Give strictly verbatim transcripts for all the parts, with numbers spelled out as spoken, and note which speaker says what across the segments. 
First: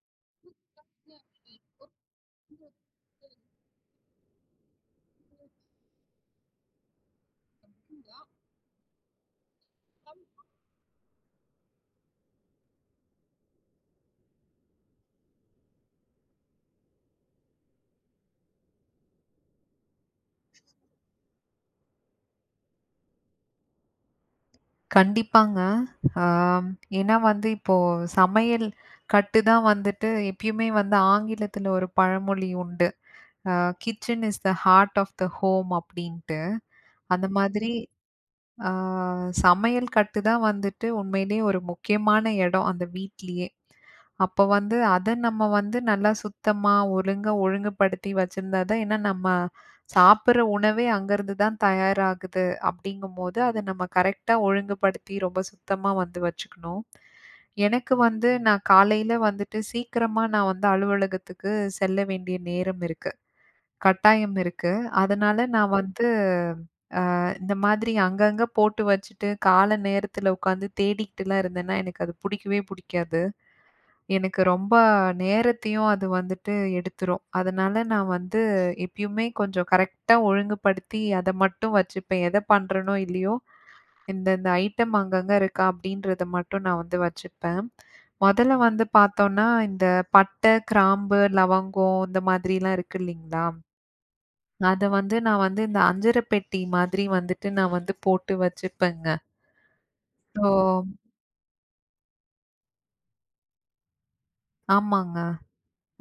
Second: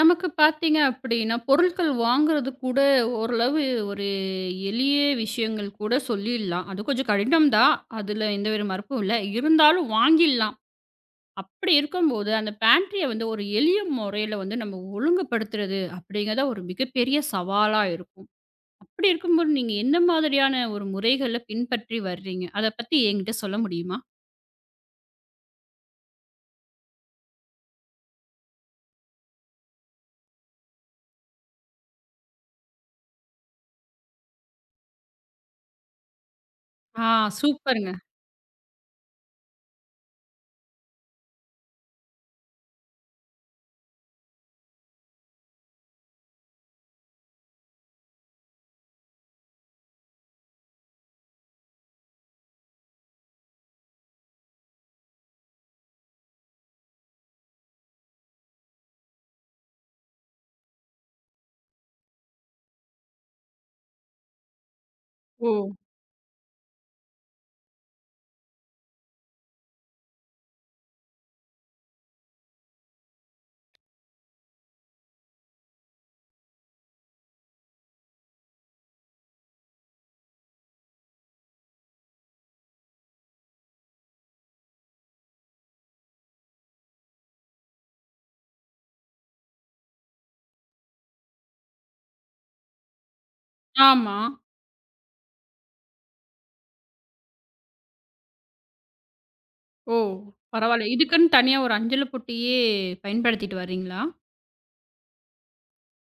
Speaker 1: நமக்கு பார்த்தீங்க அப்படின்னா, பொருட்கள் வாங்குறது கூட ஓரளவு ஒரு எளிய விஷயங்கள் கூட சொல்லிடலாம். அது கொஞ்சம் கடினம் தான். அதுல எந்தவித மறுப்பும் இல்ல. இருந்தாலும் வாங்கிடலாம். அப்படி இருக்கும்போது, அந்த பேண்ட்ரிய வந்து ஒரு எளிய முறையில வந்து நம்ம ஒழுங்குபடுத்துறது அப்படிங்கிறத ஒரு மிகப்பெரிய சவாலா இருக்கும். அப்படி இருக்கும்போது, நீங்க எந்த மாதிரியான ஒரு முறைகள பின்பற்றி வர்றீங்க? அத பத்தி என்கிட்ட சொல்ல முடியுமா?
Speaker 2: கண்டிப்பாங்க. ஆம். ஏன்னா வந்து இப்போ சமையல் கட்டு தான் வந்துட்டு எப்பயுமே வந்து ஆங்கிலத்துல ஒரு பழமொழி உண்டு. Uh kitchen is the heart of the home அப்படின்ட்டு.
Speaker 1: ஆ,
Speaker 2: அந்த மாதிரி.
Speaker 1: சூப்பருங்க.
Speaker 2: ஆ. சமையல் கட்டு தான் வந்துட்டு உண்மையிலேயே ஒரு முக்கியமான இடம் அந்த வீட்லயே. அப்ப வந்து அத நம்ம வந்து நல்லா சுத்தமா, ஒழுங்கா ஒழுங்குபடுத்தி வச்சிருந்தா தான் ஏன்னா நம்ம சாப்பிடுற உணவே அங்கருந்து தான் தயாராகுது. அப்படிங்கும்போது, அத நம்ம கரெக்ட்டா ஒழுங்குபடுத்தி ரொம்ப சுத்தமா வந்து வச்சுக்கணும். எனக்கு வந்து நான் காலையில வந்துட்டு சீக்கிரமா நான் வந்து அலுவலகத்துக்கு செல்ல வேண்டிய நேரம் இருக்கு. கட்டாயம் இருக்கு. அதனால
Speaker 1: ஓ!
Speaker 2: நான் வந்து இந்த மாதிரி அங்கங்க போட்டு வச்சுட்டு, கால நேரத்துல உட்காந்து தேடிக்கிட்டுலாம் இருந்தேன்னா, எனக்கு அது புடிக்கவே புடிக்காது. எனக்கு ரொம்ப நேரத்தையும் அது வந்துட்டு எடுத்துரும். அதனால நான் வந்து எப்பயுமே கொஞ்சம் கரெக்ட்டா ஒழுங்குபடுத்தி அத மட்டும் வச்சுப்பேன். எத பண்றேனோ இல்லையோ, இந்த இந்த ஐட்டம் அங்கங்க இருக்கா அப்படின்றத மட்டும் நான் வந்து வச்சுப்பேன். மொதல்ல வந்து பார்த்தோம்னா, இந்த பட்டை, கிராம்பு, லவங்கம் இந்த மாதிரிலாம் இருக்கு இல்லைங்களா?
Speaker 1: ஆமா.
Speaker 2: அத வந்து நான் வந்து இந்த அஞ்சர பெட்டி மாதிரி வந்துட்டு நான் வந்து போட்டு வச்சுப்பேங்க.
Speaker 1: ஓ!
Speaker 2: ஓ!
Speaker 1: பரவால்ல. இதுக்குன்னு தனியா ஒரு அஞ்சல பொட்டியே பயன்படுத்திட்டு வர்றீங்களா?
Speaker 2: ஆமாங்க.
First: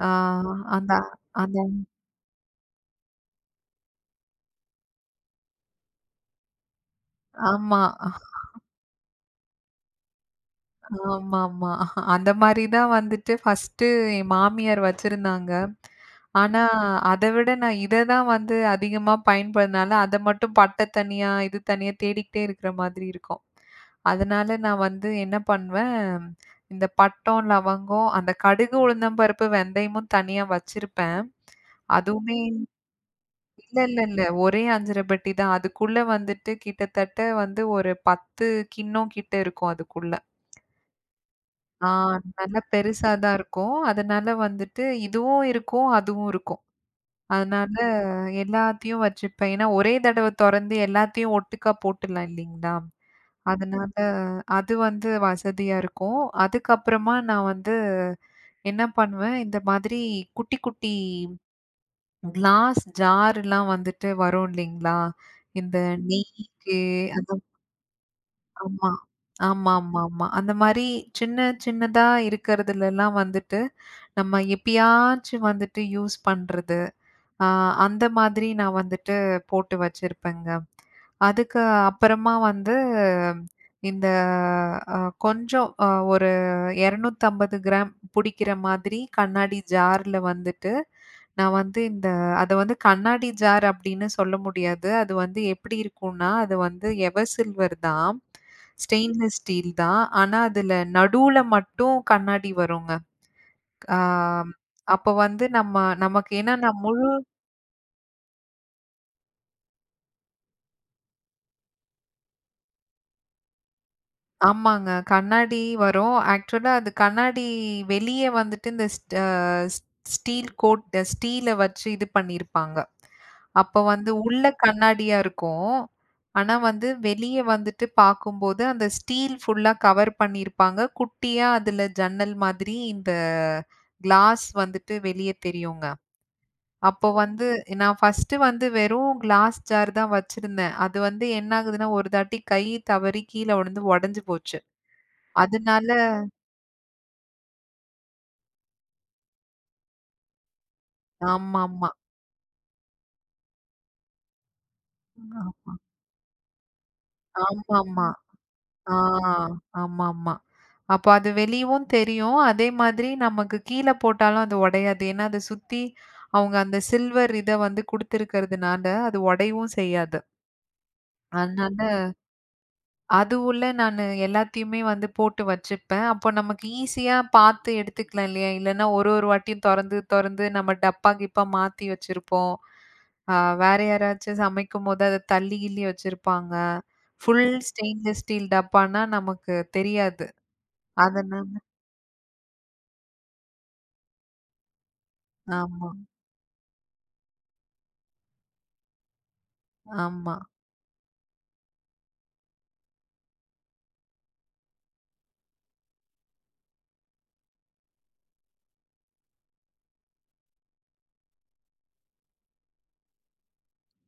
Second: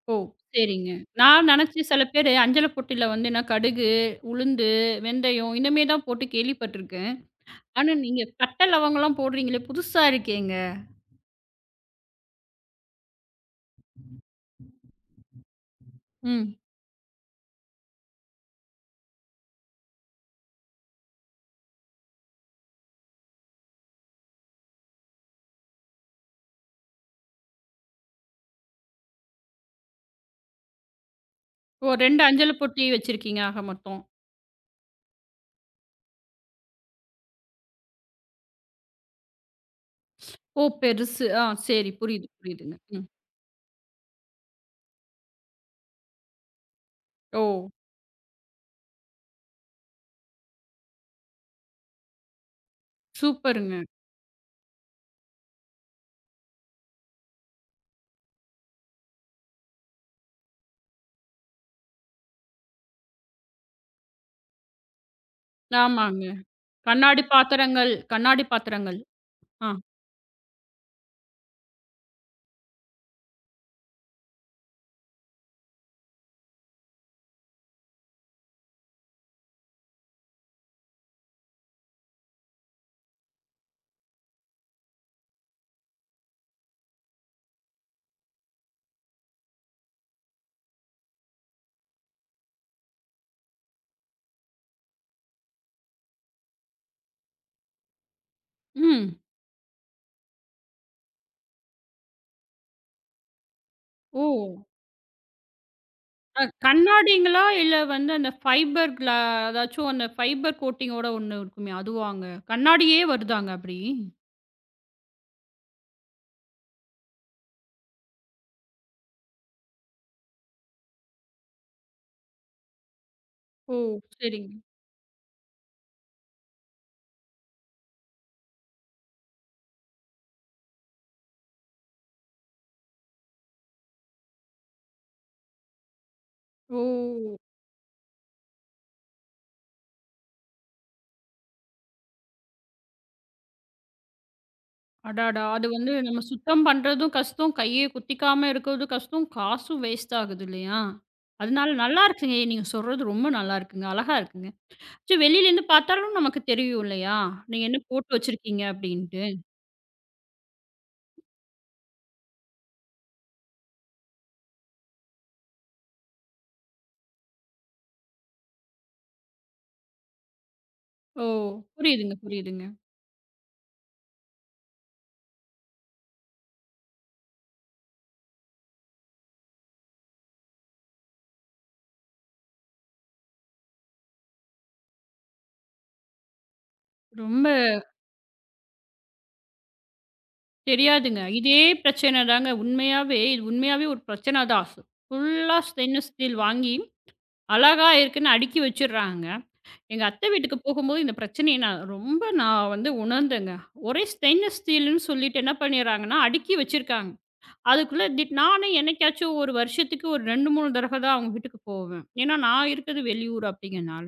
Speaker 2: ஆ.
Speaker 1: ஓ! சரிங்க.
Speaker 2: அந்த
Speaker 1: நான்
Speaker 2: அந்த
Speaker 1: நெனச்சேன் சில பேரு அஞ்சல பொட்டில வந்து என்ன கடுகு, உளுந்து, வெந்தயம் இந்தமாரி தான் போட்டு கேள்விப்பட்டுருக்கேன்.
Speaker 2: ஆமா.
Speaker 1: ஆனா நீங்க பட்ட லவங்கலாம் போடுறீங்களே! புதுசா இருக்கேங்க.
Speaker 2: ஆமாமா. அந்த மாரி தான் வந்துட்டு ஃபர்ஸ்ட்டு என் மாமியார் வச்சிருந்தாங்க.
Speaker 1: ம்.
Speaker 2: ஆனா, அத விட நான் இத தான் வந்து அதிகமா பயன்படுதுனால, அத மட்டும் பட்ட தனியா, இது தனியா தேடிக்கிட்டே இருக்கிற மாதிரி இருக்கும். அதனால நான் வந்து என்ன பண்ணுவேன், இந்த பட்டம், லவங்கம், அந்த கடுகு, உளுந்தம்பருப்பு, வெந்தயமும் தனியா வச்சிருப்பேன்.
Speaker 1: ஓ, இரண்டு
Speaker 2: அதுவுமே
Speaker 1: அஞ்சல பொட்டி வச்சிருக்கீங்க ஆக
Speaker 2: இல்ல, இல்ல,
Speaker 1: மொத்தம்.
Speaker 2: இல்ல. ஒரே ஐந்து அரை பெட்டி தான். அதுக்குள்ள வந்துட்டு கிட்டத்தட்ட வந்து ஒரு பத்து கிண்ணம் கிட்ட இருக்கும் அதுக்குள்ள.
Speaker 1: ஓ! பெருசு. ஆ,
Speaker 2: ஆ.
Speaker 1: சரி. புரியுது,
Speaker 2: நல்லா
Speaker 1: புரியுதுங்க. ம்.
Speaker 2: பெருசா தான் இருக்கும். அதனால வந்துட்டு இதுவும் இருக்கும், அதுவும் இருக்கும்.
Speaker 1: ஓ!
Speaker 2: அதனால எல்லாத்தையும் வச்சுப்பேன். ஏன்னா ஒரே தடவ தொறந்து எல்லாத்தையும் ஒட்டுக்கா போட்டுடலாம் இல்லீங்களா?
Speaker 1: சூப்பருங்க.
Speaker 2: அதனால அது வந்து வசதியா இருக்கும். அதுக்கப்புறமா நான் வந்து என்ன பண்ணுவேன், இந்த மாதிரி குட்டி, குட்டி கிளாஸ் ஜார்லாம் வந்துட்டு வரும் இல்லீங்களா? இந்த
Speaker 1: ஆமாங்க.
Speaker 2: நெய்க்கு
Speaker 1: கண்ணாடி
Speaker 2: அந்த
Speaker 1: பாத்திரங்கள், கண்ணாடி
Speaker 2: ஆமா.
Speaker 1: பாத்திரங்கள். ஆ.
Speaker 2: ஆமாமாமா. அந்த மாரி சின்ன சின்னதா இருக்கிறதுலலாம் வந்துட்டு, நம்ம எப்பயாச்சும் வந்துட்டு யூஸ் பண்றது. ஆ. அந்த மாதிரி நான் வந்துட்டு போட்டு வச்சிருப்பேங்க. அதுக்கு அப்புறமா வந்து இந்த அ கொஞ்சம் அ ஒரு இருநூற்று ஐம்பது கிராம் புடிக்கிற மாதிரி கண்ணாடி ஜார்ல வந்துட்டு, நான் வந்து இந்த அத வந்து கண்ணாடி ஜார் அப்படின்னு சொல்ல முடியாது. அது வந்து எப்படி இருக்கும்னா, அது வந்து எவர் சில்வர் தான். ம்.
Speaker 1: ம்.
Speaker 2: ஸ்டெயின்லெஸ் ஸ்டீல் தான். ஆனா, அதுல நடுவுல மட்டும் கண்ணாடி வருங்க. ஆ.
Speaker 1: ஓ!
Speaker 2: அப்போ வந்து நம்ம நமக்கு
Speaker 1: அ
Speaker 2: ஏன்னா நான் முழு
Speaker 1: கண்ணாடிங்களா? இல்ல வந்து அந்த ஃபைபர் கிளா அதாச்சும் அந்த ஃபைபர் கோட்டிங்கோட ஒண்ணு இருக்குமே அதுவாங்க? கண்ணாடியே வருதாங்க அப்படி?
Speaker 2: ஆமாங்க. கண்ணாடி வரும். ஆக்சுவலா அது கண்ணாடி வெளிய வந்துட்டு இந்த ஸ்ட் அ ஸ்டீல் கோட் ஸ்டீல வச்சு இது பண்ணியிருப்பாங்க.
Speaker 1: ஓ!
Speaker 2: அப்ப வந்து உள்ள
Speaker 1: சரிங்க.
Speaker 2: கண்ணாடியா இருக்கும். ஆனா வந்து வெளிய வந்துட்டு பார்க்கும்போது அந்த ஸ்டீல் ஃபுல்லா கவர் பண்ணியிருப்பாங்க. குட்டியா அதுல ஜன்னல் மாதிரி இந்த கிளாஸ் வந்துட்டு வெளிய தெரியுங்க. அப்போ
Speaker 1: ஓ!
Speaker 2: வந்து நான் ஃபர்ஸ்ட்டு வந்து வெறும் கிளாஸ் ஜார் தான் வச்சிருந்தேன். அது வந்து என்ன ஆகுதுன்னா, ஒரு தாட்டி கை தவறி கீழ விழுந்து உடைஞ்சு போச்சு.
Speaker 1: அடாடா! அது
Speaker 2: அதனால
Speaker 1: வந்து நம்ம சுத்தம் பண்றதும் கஷ்டம், கைய குத்திக்காம இருக்கிறதும் கஷ்டம், காசும் வேஸ்ட் ஆகுது இல்லையா? அதனால
Speaker 2: ஆமாமா.
Speaker 1: நல்லா இருக்குங்க. நீங்க சொல்றது ரொம்ப நல்லா இருக்குங்க. அழகா இருக்குங்க. சரி, வெளியிலேருந்து
Speaker 2: ஆமா.
Speaker 1: பார்த்தாலும் நமக்கு தெரியும் இல்லையா? நீங்க என்ன
Speaker 2: ஆமாமா.
Speaker 1: போட்டு வச்சிருக்கீங்க
Speaker 2: ஆ.
Speaker 1: அப்படின்ட்டு.
Speaker 2: ஆமாமா. அப்ப அது வெளியவும் தெரியும். அதே மாதிரி நமக்கு கீழ போட்டாலும் அது உடையாது. ஏன்னா, அத சுத்தி அவங்க அந்த சில்வர் இத வந்து குடுத்துருக்கிறதுனால, அது உடையவும் செய்யாது.
Speaker 1: ஓ!
Speaker 2: அதனால
Speaker 1: புரியுதுங்க, புரியுதுங்க.
Speaker 2: அது உள்ள நானு எல்லாத்தையுமே வந்து போட்டு வச்சுப்பேன். அப்போ நமக்கு ஈஸியா பார்த்து எடுத்துக்கலாம் இல்லையா? இல்லன்னா ஒரு ஒரு வாட்டியும் தொறந்து, தொறந்து நம்ம டப்பா கிப்பா மாத்தி வச்சிருப்போம். ஆ. வேற யாராச்சும் சமைக்கும்போது அத தள்ளி கிள்ளி வச்சிருப்பாங்க. ஃபுல்
Speaker 1: ரொம்ப
Speaker 2: ஸ்டெயின்லெஸ் ஸ்டீல் டப்பான்னா நமக்கு தெரியாது.
Speaker 1: தெரியாதுங்க.
Speaker 2: அதனால
Speaker 1: இதே பிரச்சனை தாங்க. உண்மையாவே இது உண்மையாவே ஒரு பிரச்சனை தான். ஃபுல்லா
Speaker 2: ஆமா,
Speaker 1: ஸ்டெயின்லெஸ் ஸ்டீல் வாங்கி, அழகா இருக்குன்னு அடுக்கி வச்சுடுறாங்க. எங்க அத்தை
Speaker 2: ஆமா.
Speaker 1: வீட்டுக்கு போகும்போது இந்த பிரச்சனைய நான் ரொம்ப நான் வந்து உணர்ந்தேங்க. ஒரே ஸ்டெயின்லெஸ் ஸ்டீல்ன்னு சொல்லிட்டு என்ன பண்ணிடுறாங்கன்னா, அடுக்கி வச்சிருக்காங்க. அதுக்குள்ள திட் நானே என்னைக்காச்சும் ஒரு வருஷத்துக்கு ஒரு இரண்டு, மூன்று தடவ தான் அவங்க வீட்டுக்கு போவேன். ஏன்னா நான் இருக்கிறது வெளியூர் அப்படிங்கிறனால.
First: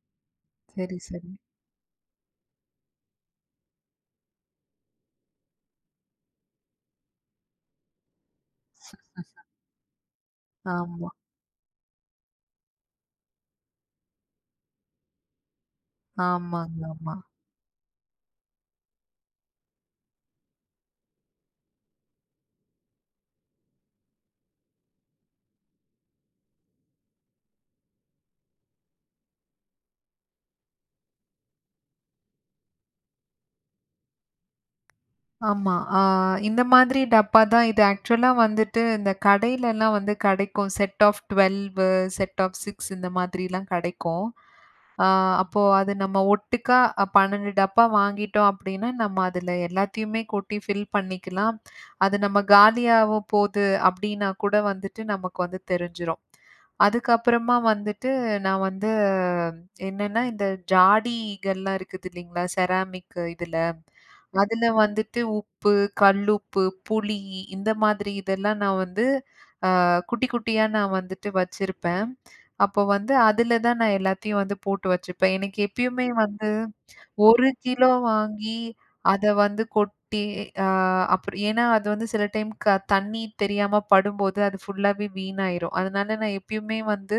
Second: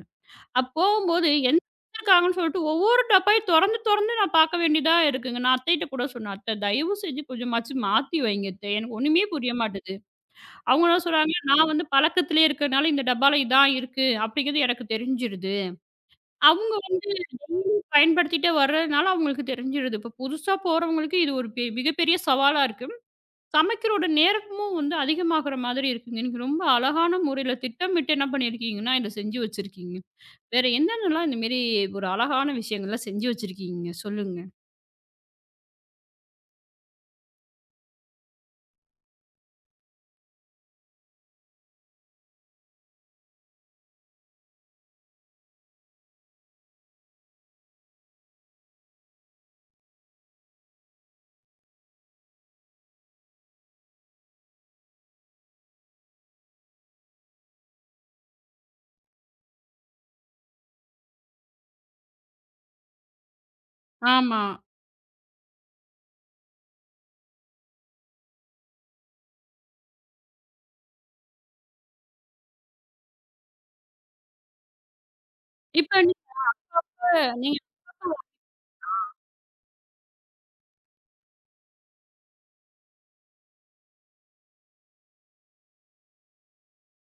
Speaker 1: அப்ப
Speaker 2: சரி,
Speaker 1: போகும்போது
Speaker 2: சரி.
Speaker 1: என்ன வச்சிருக்காங்கன்னு சொல்லிட்டு ஒவ்வொரு டப்பாயும் தொறந்து, தொறந்து நான் பார்க்க வேண்டியதா இருக்குங்க. நான் அத்தைட்ட கூட சொன்னேன், "அத்தை தயவு செஞ்சு கொஞ்சமாச்சும் மாத்தி வைங்க அத்தை. எனக்கு ஒண்ணுமே புரிய மாட்டுது." அவங்க என்ன
Speaker 2: ஆமா,
Speaker 1: சொல்றாங்க, "நான் வந்து பழக்கத்திலேயே இருக்கிறனால இந்த டப்பால இதான் இருக்கு அப்படிங்கிறது எனக்கு தெரிஞ்சிருது." அவங்க
Speaker 2: ஆமாங்க,
Speaker 1: வந்து
Speaker 2: ஆமா.
Speaker 1: டெய்லி பயன்படுத்திட்டே வர்றதுனால அவங்களுக்கு தெரிஞ்சிருது. இப்ப புதுசா போறவங்களுக்கு இது ஒரு பெ மிகப்பெரிய சவாலா இருக்கு. சமைக்கிறோட நேரமும் வந்து அதிகமாகுற மாதிரி இருக்குங்க. நீங்க ரொம்ப அழகான முறையில திட்டமிட்டு என்ன பண்ணியிருக்கீங்கன்னா, இத செஞ்சு வச்சிருக்கீங்க. வேற என்னென்னலாம் இந்த மேரி ஒரு அழகான விஷயங்கள்லாம் செஞ்சு வச்சிருக்கீங்க? சொல்லுங்க.
Speaker 2: ஆமா. ஆ. இந்த மாதிரி டப்பா தான் இது ஆக்சுவலா வந்துட்டு இந்த கடையிலலாம் வந்து கெடைக்கும். செட் ஆஃப் பன்னிரண்டு செட் ஆஃப் ஆறு இந்த மாதிரிலாம் கெடைக்கும். ஆ. அப்போ அது நம்ம ஒட்டுக்கா அ பன்னிரண்டு டப்பா வாங்கிட்டோம் அப்டின்னா, நம்ம அதுல எல்லாத்தையுமே கொட்டி ஃபில் பண்ணிக்கலாம். அது நம்ம காலியாவும் போது அப்டின்னா கூட வந்துட்டு நமக்கு வந்து தெரிஞ்சிரும். அதுக்கப்புறமா வந்துட்டு நான் வந்து என்னன்னா, இந்த ஜாடிகள்லாம் இருக்குது இல்லைங்களா? செராமிக் இதுல.
Speaker 1: ஆமா.
Speaker 2: அதுல வந்துட்டு உப்பு, கல்லுப்பு, புளி இந்த மாதிரி இதெல்லாம் நான் வந்து அ குட்டி, குட்டியா நான் வந்துட்டு வச்சிருப்பேன். அப்போ வந்து அதுல தான் நான் எல்லாத்தையும் வந்து போட்டு வச்சுப்பேன். எனக்கு
Speaker 1: இப்ப
Speaker 2: எப்பயுமே
Speaker 1: நீங்க
Speaker 2: வந்து ஒரு
Speaker 1: நீங்க
Speaker 2: கிலோ வாங்கி அத வந்து கொட்டி அ அப்புறம் ஏன்னா அது வந்து சில டைம் க தண்ணி தெரியாம படும்போது அது ஃபுல்லாவே வீணாயிரும். அதனால நான் எப்பயுமே வந்து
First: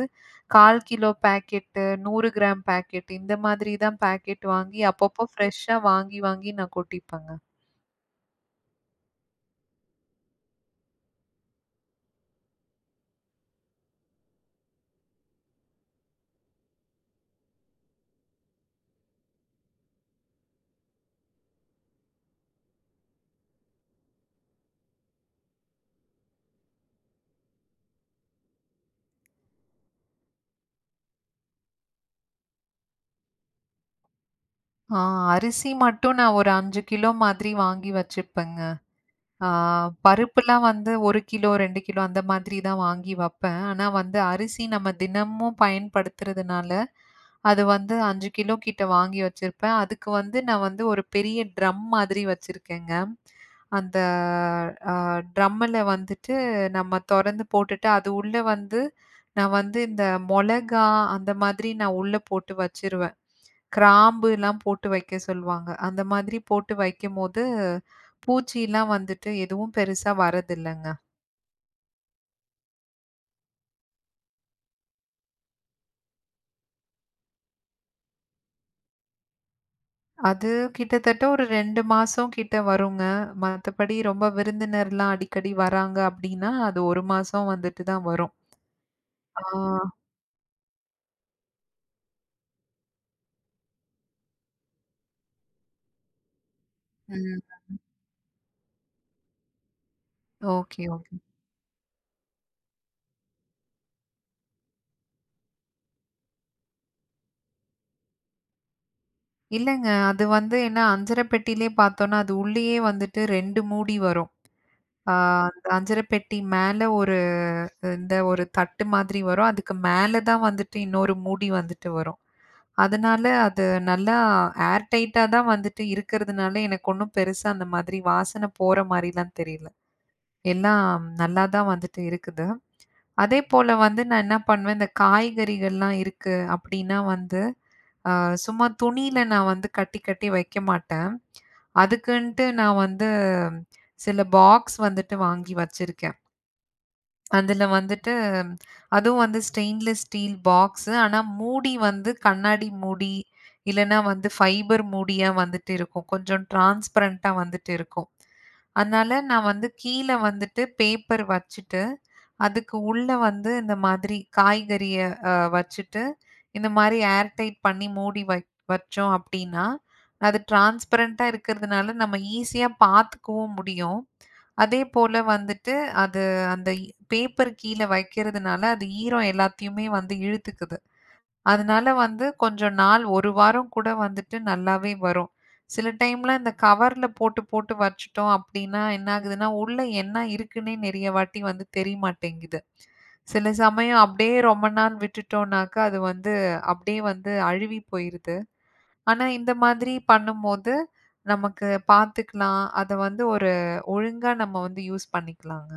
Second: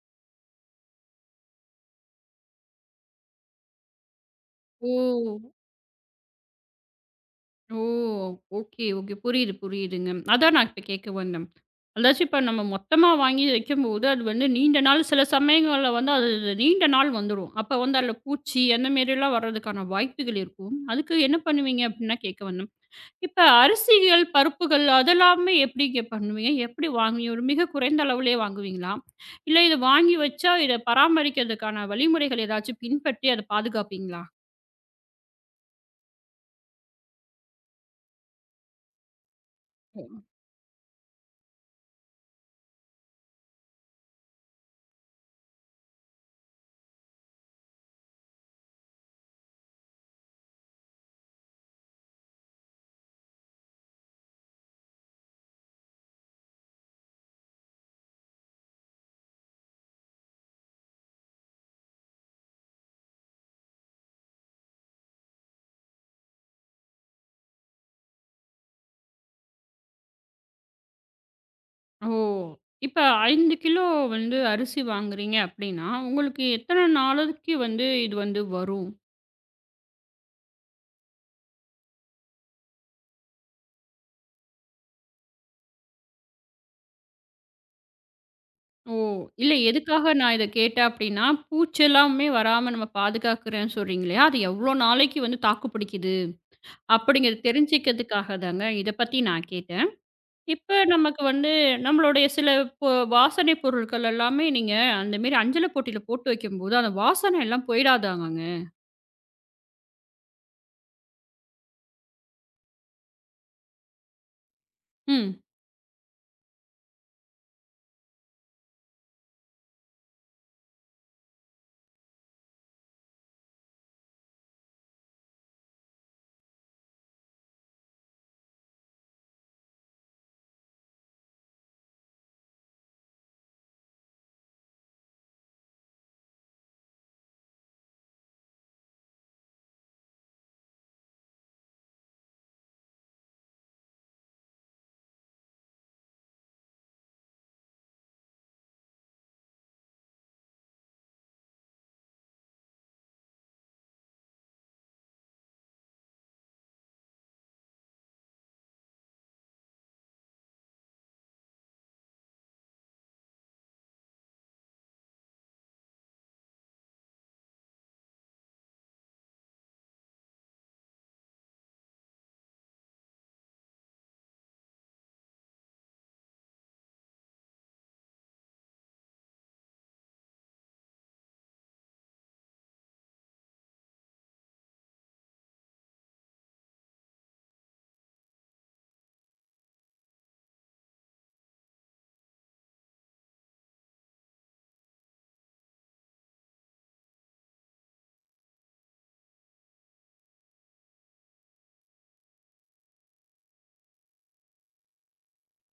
Speaker 2: கால் கிலோ பாக்கெட்டு, நூறு கிராம் பாக்கெட் இந்த மாதிரி தான் பாக்கெட் வாங்கி அப்பப்போ
Speaker 1: ஓ!
Speaker 2: ஃப்ரெஷ்ஷா வாங்கி, வாங்கி நான் கொட்டிப்பேங்க.
Speaker 1: ஓ! Okay, okay. புரியுது, புரியுதுங்க. அதான் நான் இப்ப கேட்க வந்தேன். அதாச்சும் இப்ப நம்ம மொத்தமா வாங்கி வைக்கும்போது, அது வந்து நீண்ட நாள் சில சமயங்கள்ல வந்து அது நீண்ட நாள் வந்துரும். அப்ப வந்து அதுல பூச்சி அந்த மேரிலாம் வர்றதுக்கான வாய்ப்புகள் இருக்கும். அதுக்கு என்ன பண்ணுவீங்க? அப்டின்னு தான் கேட்க வந்தேன். இப்ப அரிசிகள், பருப்புகள் அதெல்லாமே எப்படிங்க பண்ணுவீங்க? எப்படி வாங்குவீங்க? ஒரு மிக குறைந்த அளவிலே வாங்குவீங்களா? இல்ல இத வாங்கி வச்சா, இத பராமரிக்கிறதுக்கான வழிமுறைகள் ஏதாச்சும் பின்பற்றி அத பாதுகாப்பீங்களா?
Speaker 2: ஆ. அரிசி மட்டும் நான் ஒரு ஐந்து கிலோ மாதிரி வாங்கி வச்சுப்பேங்க. ஆ. பருப்புலாம் வந்து ஒரு கிலோ, ரெண்டு கிலோ அந்த மாதிரி தான் வாங்கி வப்பேன். ஆனா வந்து அரிசி நம்ம தினமும் பயன்படுத்துறதுனால, அது வந்து ஐந்து கிலோ கிட்ட வாங்கி வச்சிருப்பேன். அதுக்கு வந்து நான் வந்து ஒரு பெரிய ட்ரம் மாதிரி வச்சிருக்கேங்க. அந்த அ ட்ரம்முல வந்துட்டு நம்ம தொறந்து போட்டுட்டு, அது உள்ள வந்து நான் வந்து இந்த மொளகா அந்த மாதிரி நான் உள்ள போட்டு வச்சிருவேன். கிராம்புலாம் போட்டு வைக்க சொல்லுவாங்க. அந்த மாதிரி போட்டு வைக்கும்போது, பூச்சிலாம் வந்துட்டு எதுவும் பெருசா வரதில்லங்க.
Speaker 1: ஓ! இப்ப ஐந்து கிலோ வந்து அரிசி வாங்குறீங்க அப்படின்னா, உங்களுக்கு எத்தன நாளைக்கு வந்து இது வந்து வரும்?
Speaker 2: அது கிட்டத்தட்ட ஒரு ரெண்டு மாசம் கிட்ட வருங்க. மத்தபடி ரொம்ப விருந்தினர்லாம் அடிக்கடி வராங்க அப்டின்னா, அது ஒரு மாசம் வந்துட்டு தான் வரும்.
Speaker 1: ஓ!
Speaker 2: ஆ.
Speaker 1: இல்ல, எதுக்காக நான் இத கேட்டேன் அப்படின்னா, பூச்செல்லாமே வராம நம்ம பாதுகாக்கிறேன்னு சொல்றீங்க இல்லையா? அது எவ்வளோ நாளைக்கு வந்து தாக்கு பிடிக்குது? அப்படிங்கிறத
Speaker 2: ம்.
Speaker 1: தெரிஞ்சுக்கிறதுக்காக தாங்க. இத பத்தி நான் கேட்டேன். இப்ப
Speaker 2: ஓகே, ஓகே.
Speaker 1: நமக்கு வந்து நம்மளுடைய சில பொ வாசனை பொருட்கள் எல்லாமே நீங்க அந்த மாரி அஞ்சல பொட்டியில போட்டு வைக்கும்போது, அந்த வாசனை எல்லாம் போயிடாதாங்கங்க?
Speaker 2: இல்லங்க. அது வந்து ஏன்னா அஞ்சர பெட்டியிலே பார்த்தோம்னா, அது உள்ளேயே வந்துட்டு ரெண்டு மூடி வரும். ஆ.
Speaker 1: ம்.
Speaker 2: அந்த அஞ்சர பெட்டி மேல ஒரு இந்த ஒரு தட்டு மாதிரி வரும். அதுக்கு மேல தான் வந்துட்டு இன்னொரு மூடி வந்துட்டு வரும். அதனால அது நல்லா ஏர் டைட்டா தான் வந்துட்டு இருக்கிறதுனால எனக்கு ஒண்ணும் பெருசா அந்த மாதிரி வாசனை போற மாரிலாம் தெரியல. எல்லாம் நல்லா தான் வந்துட்டு இருக்குது. அதே போல வந்து நான் என்ன பண்ணுவேன், இந்த காய்கறிகள்லாம் இருக்கு அப்படின்னா வந்து, அ சும்மா துணியில நான் வந்து கட்டி கட்டி வைக்க மாட்டேன். அதுக்குன்ட்டு நான் வந்து சில பாக்ஸ் வந்துட்டு வாங்கி வச்சிருக்கேன். அதில வந்துட்டு அதுவும் வந்து ஸ்டெயின்லெஸ் ஸ்டீல் பாக்ஸு. ஆனா மூடி வந்து கண்ணாடி மூடி, இல்லன்னா வந்து ஃபைபர் மூடியா வந்துட்டு இருக்கும். கொஞ்சம் டிரான்ஸ்பரண்டா வந்துட்டு இருக்கும். அதனால நான் வந்து கீழ வந்துட்டு பேப்பர் வச்சுட்டு, அதுக்கு உள்ள வந்து இந்த மாதிரி காய்கறிய அ வச்சுட்டு, இந்த மாரி ஏர் டைட் பண்ணி மூடி வை வச்சோம் அப்டின்னா, அது டிரான்ஸ்பரண்டா இருக்கிறதுனால நம்ம ஈஸியா பார்த்துக்கவும் முடியும். அதே போல வந்துட்டு அது அந்த இ பேப்பர் கீழ வைக்கிறதுனால, அது ஈரம் எல்லாத்தையுமே வந்து இழுத்துக்குது. அதனால வந்து கொஞ்சம் நாள் ஒரு வாரம் கூட வந்துட்டு நல்லாவே வரும். சில டைம்ல இந்த கவர்ல போட்டு போட்டு வச்சுட்டோம் அப்டின்னா, என்ன ஆகுதுன்னா, உள்ள என்ன இருக்குன்னே நெறைய வாட்டி வந்து தெரியமாட்டேங்குது. சில சமயம் அப்டியே ரொம்ப நாள் விட்டுட்டோம்னாக்கா, அது வந்து அப்டியே வந்து அழுவி போயிருது. ஆனா, இந்த மாதிரி பண்ணும்போது, நமக்கு பாத்துக்கலாம். அத வந்து ஒரு ஒழுங்கா நம்ம வந்து யூஸ் பண்ணிக்கலாங்க.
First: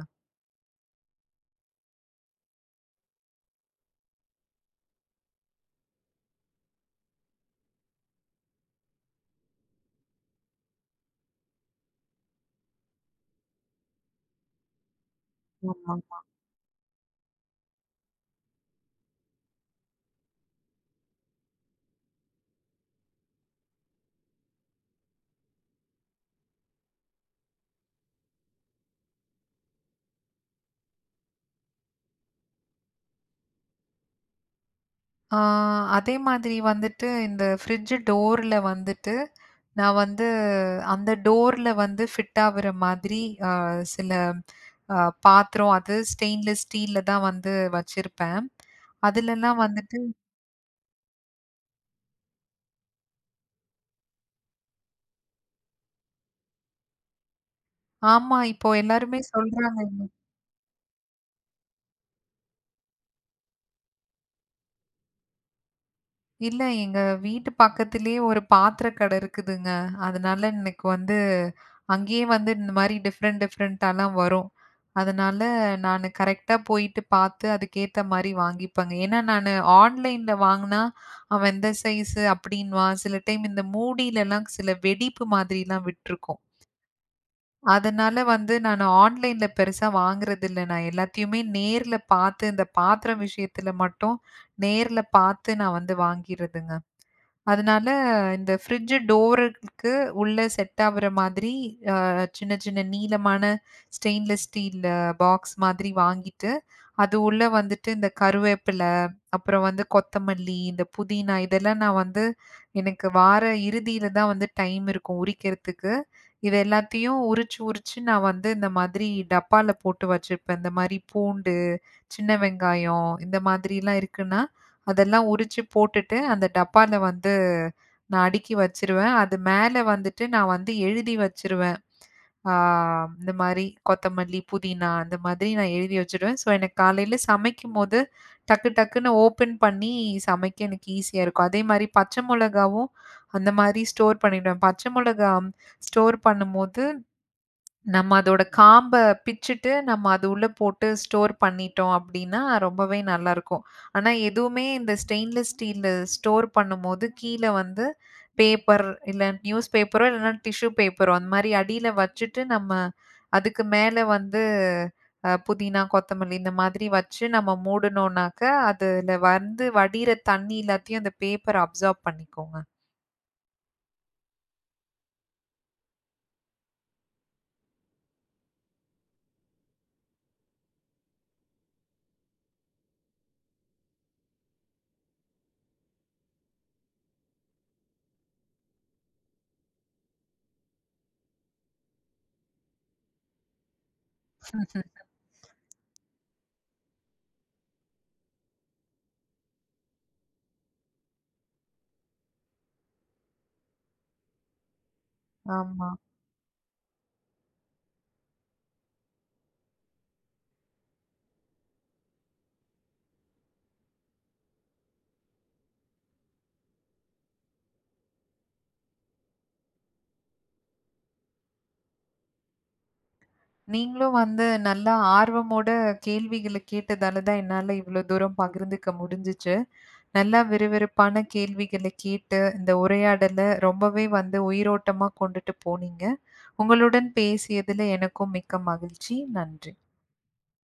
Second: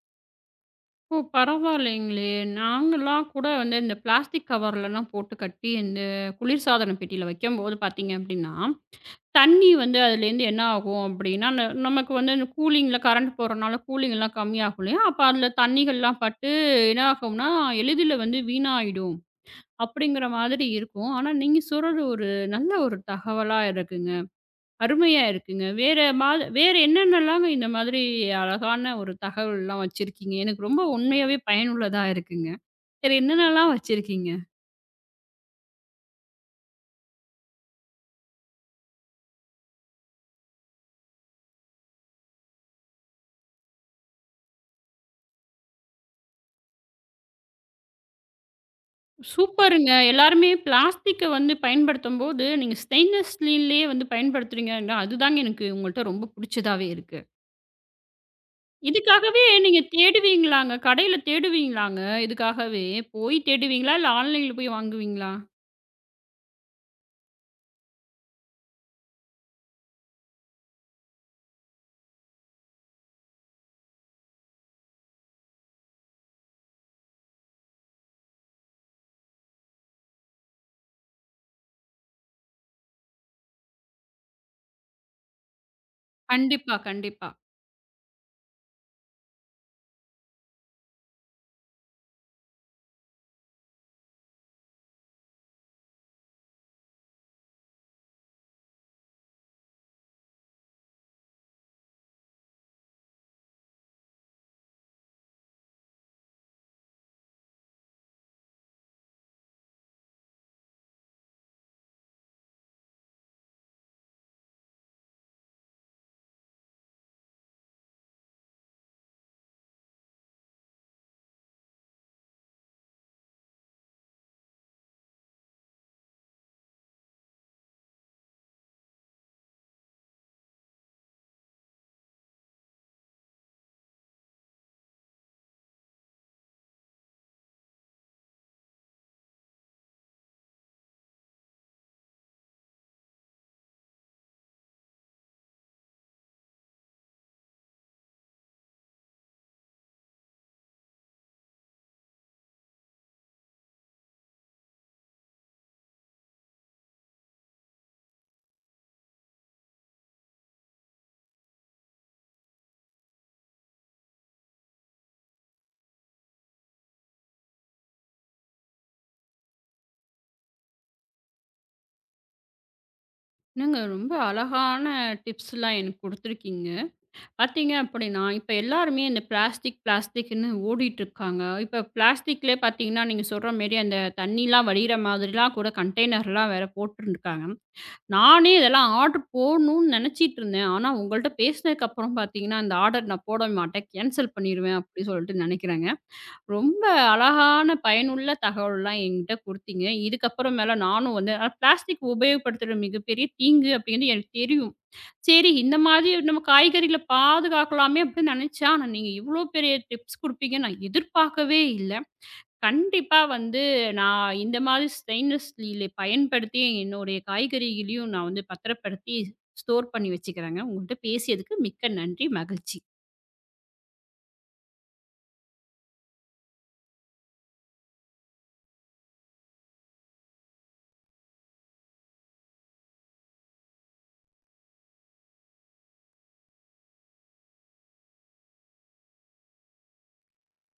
Speaker 1: ஓ! பரவாயில்லைங்களே! நாங்கலாம் கூட வந்து இந்த பிளாஸ்டிக் கவர்லலாம் போட்டு கட்டி, இந்த குளிர்சாதன பெட்டியில வைக்கும்போது பார்த்தீங்க அப்டின்னா, தண்ணி வந்து அதுலேருந்து என்ன ஆகும் அப்டின்னா, ந நமக்கு வந்து இந்த கூலிங்ல கரண்ட் போறனால கூலிங்லாம் கம்மியாகும் இல்லையா? அப்ப அதில
Speaker 2: ஆமாமா.
Speaker 1: தண்ணிகள்லாம் பட்டு என்ன ஆகும்னா, எளிதில வந்து வீணாயிடும். அப்படிங்கிற மாதிரி இருக்கும். ஆனா, நீங்க சொல்றது ஒரு நல்ல ஒரு தகவலா இருக்குங்க. அருமையா இருக்குங்க. வேற மா வேற என்னென்னலாங்க இந்த மாதிரி அழகான ஒரு தகவல்லாம் வச்சிருக்கீங்க? எனக்கு ரொம்ப உண்மையாவே பயனுள்ளதா இருக்குங்க. வேற என்னென்னலாம் வச்சிருக்கீங்க?
Speaker 2: ஆ. அதே மாதிரி வந்துட்டு இந்த ஃப்ரிட்ஜ் டோர்ல வந்துட்டு, நான் வந்து அந்த டோர்ல வந்து ஃபிட் ஆவுற மாதிரி அ சில அ பாத்திரம் அது ஸ்டெயின்லெஸ் ஸ்டீல்ல தான் வந்து வச்சிருப்பேன். அதுலலாம்
Speaker 1: சூப்பருங்க.
Speaker 2: வந்துட்டு
Speaker 1: எல்லாருமே பிளாஸ்டிக்க வந்து பயன்படுத்தும்போது, நீங்க ஸ்டெயின்லெஸ் ஸ்டீல்லயே வந்து பயன்படுத்துறீங்கன்னா, அதுதாங்க எனக்கு உங்கள்ட்ட ரொம்ப புடிச்சதாவே இருக்கு.
Speaker 2: ஆமா இப்போ எல்லாருமே
Speaker 1: இதுக்காகவே
Speaker 2: சொல்றாங்க.
Speaker 1: நீங்க தேடுவீங்களாங்க? கடையில தேடுவீங்களாங்க இதுக்காகவே? போய் தேடுவீங்களா? இல்ல ஆன்லைன்ல போய் வாங்குவீங்களா?
Speaker 2: இல்ல, எங்க வீட்டு பக்கத்திலேயே ஒரு பாத்திர கடை இருக்குதுங்க. அதனால எனக்கு வந்து அங்கேயே வந்து இந்த மாரி டிஃபரெண்ட் டிஃபரெண்ட்டாலாம் வரும். அதனால நானு கரெக்ட்டா போயிட்டு பாத்து அதுக்கேத்த மாரி வாங்கிப்பேங்க. ஏன்னா நானு ஆன்லைன்ல வாங்குனா, அவன் இந்த சைஸு அப்டின்னுவான். சில டைம் இந்த மூடிலலாம் சில வெடிப்பு மாதிரிலாம் விட்டுருக்கும்.
Speaker 1: கண்டிப்பா, கண்டிப்பா.
Speaker 2: அதனால வந்து நானு ஆன்லைன்ல பெருசா வாங்குறதில்ல. நான் எல்லாத்தையுமே நேர்ல பாத்து, இந்த பாத்திரம் விஷயத்துல மட்டும் நேர்ல பாத்து நான் வந்து வாங்கிறதுங்க. அதனால இந்த ஃப்ரிட்ஜ் டோருக்கு உள்ள செட் ஆகுற மாதிரி அ சின்ன சின்ன நீளமான ஸ்டெயின்லெஸ் ஸ்டீல் பாக்ஸ் மாதிரி வாங்கிட்டு, அது உள்ள வந்துட்டு இந்த கருவேப்பில, அப்புறம் வந்து கொத்தமல்லி, இந்த புதினா இதெல்லாம் நான் வந்து எனக்கு வார இறுதியில தான் வந்து டைம் இருக்கும் உரிக்கிறதுக்கு. இது எல்லாத்தையும் உரிச்சு, உரிச்சு நான் வந்து இந்த மாதிரி டப்பால போட்டு வச்சுப்பேன். இந்த மாரி பூண்டு, சின்ன வெங்காயம் இந்த மாதிரிலாம் இருக்குன்னா, அதெல்லாம் உரிச்சு போட்டுட்டு, அந்த டப்பால வந்து நான் அடுக்கி வச்சுருவேன். அது மேல வந்துட்டு நான் வந்து எழுதி வச்சுருவேன். ஆ. இந்த மாரி கொத்தமல்லி, புதினா அந்த மாதிரி நான் எழுதி வச்சுடுவேன். ஸோ, எனக்கு காலையில சமைக்கும்போது டக்கு டக்குன்னு ஓப்பன் பண்ணி சமைக்க எனக்கு ஈஸியா இருக்கும். அதே மாரி பச்சை மொளகாவும் அந்த மாரி ஸ்டோர் பண்ணிடுவேன். பச்சை மொளகா ஸ்டோர் பண்ணும்போது நம்ம அதோட காம்ப பிச்சுட்டு, நம்ம அது உள்ள போட்டு ஸ்டோர் பண்ணிட்டோம் அப்டின்னா, ரொம்பவே நல்லாருக்கும். ஆனா, எதுவுமே இந்த ஸ்டெயின்லெஸ் ஸ்டீல்ல ஸ்டோர் பண்ணும்போது, கீழ வந்து பேப்பர், இல்ல நியூஸ் பேப்பரோ, இல்லன்னா டிஷ்யூ பேப்பரோ அந்த மாரி அடியில வச்சுட்டு, நம்ம அதுக்கு மேல வந்து அ புதினா, கொத்தமல்லி இந்த மாதிரி வச்சு நம்ம மூடுனோம்னாக்க, அதுல வந்து வடியிற தண்ணி எல்லாத்தையும் அந்த பேப்பர் அப்சார்ப் பண்ணிக்குங்க.
Speaker 1: என்னங்க, ரொம்ப அழகான டிப்ஸ்லாம் எனக்கு குடுத்துருக்கீங்க. பார்த்தீங்க அப்படின்னா, இப்ப எல்லாருமே இந்த பிளாஸ்டிக், பிளாஸ்டிக்ன்னு ஓடிட்டுருக்காங்க. இப்ப பிளாஸ்டிக்லயே பார்த்தீங்கன்னா, நீங்க சொல்ற மாரி அந்த தண்ணிலாம் வடியிற மாதிரிலாம் கூட கண்டெய்னர்லாம் வேற போட்டுருக்காங்க. நானே இதெல்லாம் ஆர்டர் போடணும்னு நெனச்சிட்டுருந்தேன். ஆனா, உங்கள்ட்ட பேசினதுக்கப்புறம் பார்த்தீங்கன்னா, இந்த ஆர்டர் நான் போட மாட்டேன். கேன்சல் பண்ணிருவேன் அப்படின்னு சொல்லிட்டு நெனைக்கிறேங்க. ரொம்ப அழகான பயனுள்ள தகவல்லாம் என்கிட்ட குடுத்தீங்க. இதுக்கப்புறம் மேல நானும் வந்து ஆனா பிளாஸ்டிக் உபயோகப்படுத்துற மிகப்பெரிய தீங்கு அப்டின்னு எனக்கு தெரியும். சரி, இந்த
Speaker 2: ஆமா.
Speaker 1: மாதிரி நம்ம காய்கறிகள பாதுகாக்கலாமே அப்டின்னு நெனச்சேன். ஆனா நீங்க இவ்ளோ பெரிய டிப்ஸ் குடுப்பீங்கன்னு நான் எதிர்பார்க்கவே இல்ல. கண்டிப்பா வந்து நான் இந்த மாதிரி ஸ்டெயின்லெஸ் ஸ்டீல பயன்படுத்தி என்னுடைய காய்கறிகளையும் நான் வந்து பத்திரப்படுத்தி ஸ்டோர் பண்ணி வச்சுக்கிறேங்க. உங்கள்ட்ட பேசியதுக்கு மிக்க நன்றி. மகிழ்ச்சி.
Speaker 2: நீங்களும் வந்து நல்லா ஆர்வமோட கேள்விகள கேட்டதால தான் என்னால இவ்வளோ தூரம் பகிர்ந்துக்க முடிஞ்சுச்சு. நல்லா விறுவிறுப்பான கேள்விகள கேட்டு, இந்த உரையாடல ரொம்பவே வந்து உயிரோட்டமா கொண்டுட்டு போனீங்க. உங்களுடன் பேசியதுல எனக்கும் மிக்க மகிழ்ச்சி. நன்றி.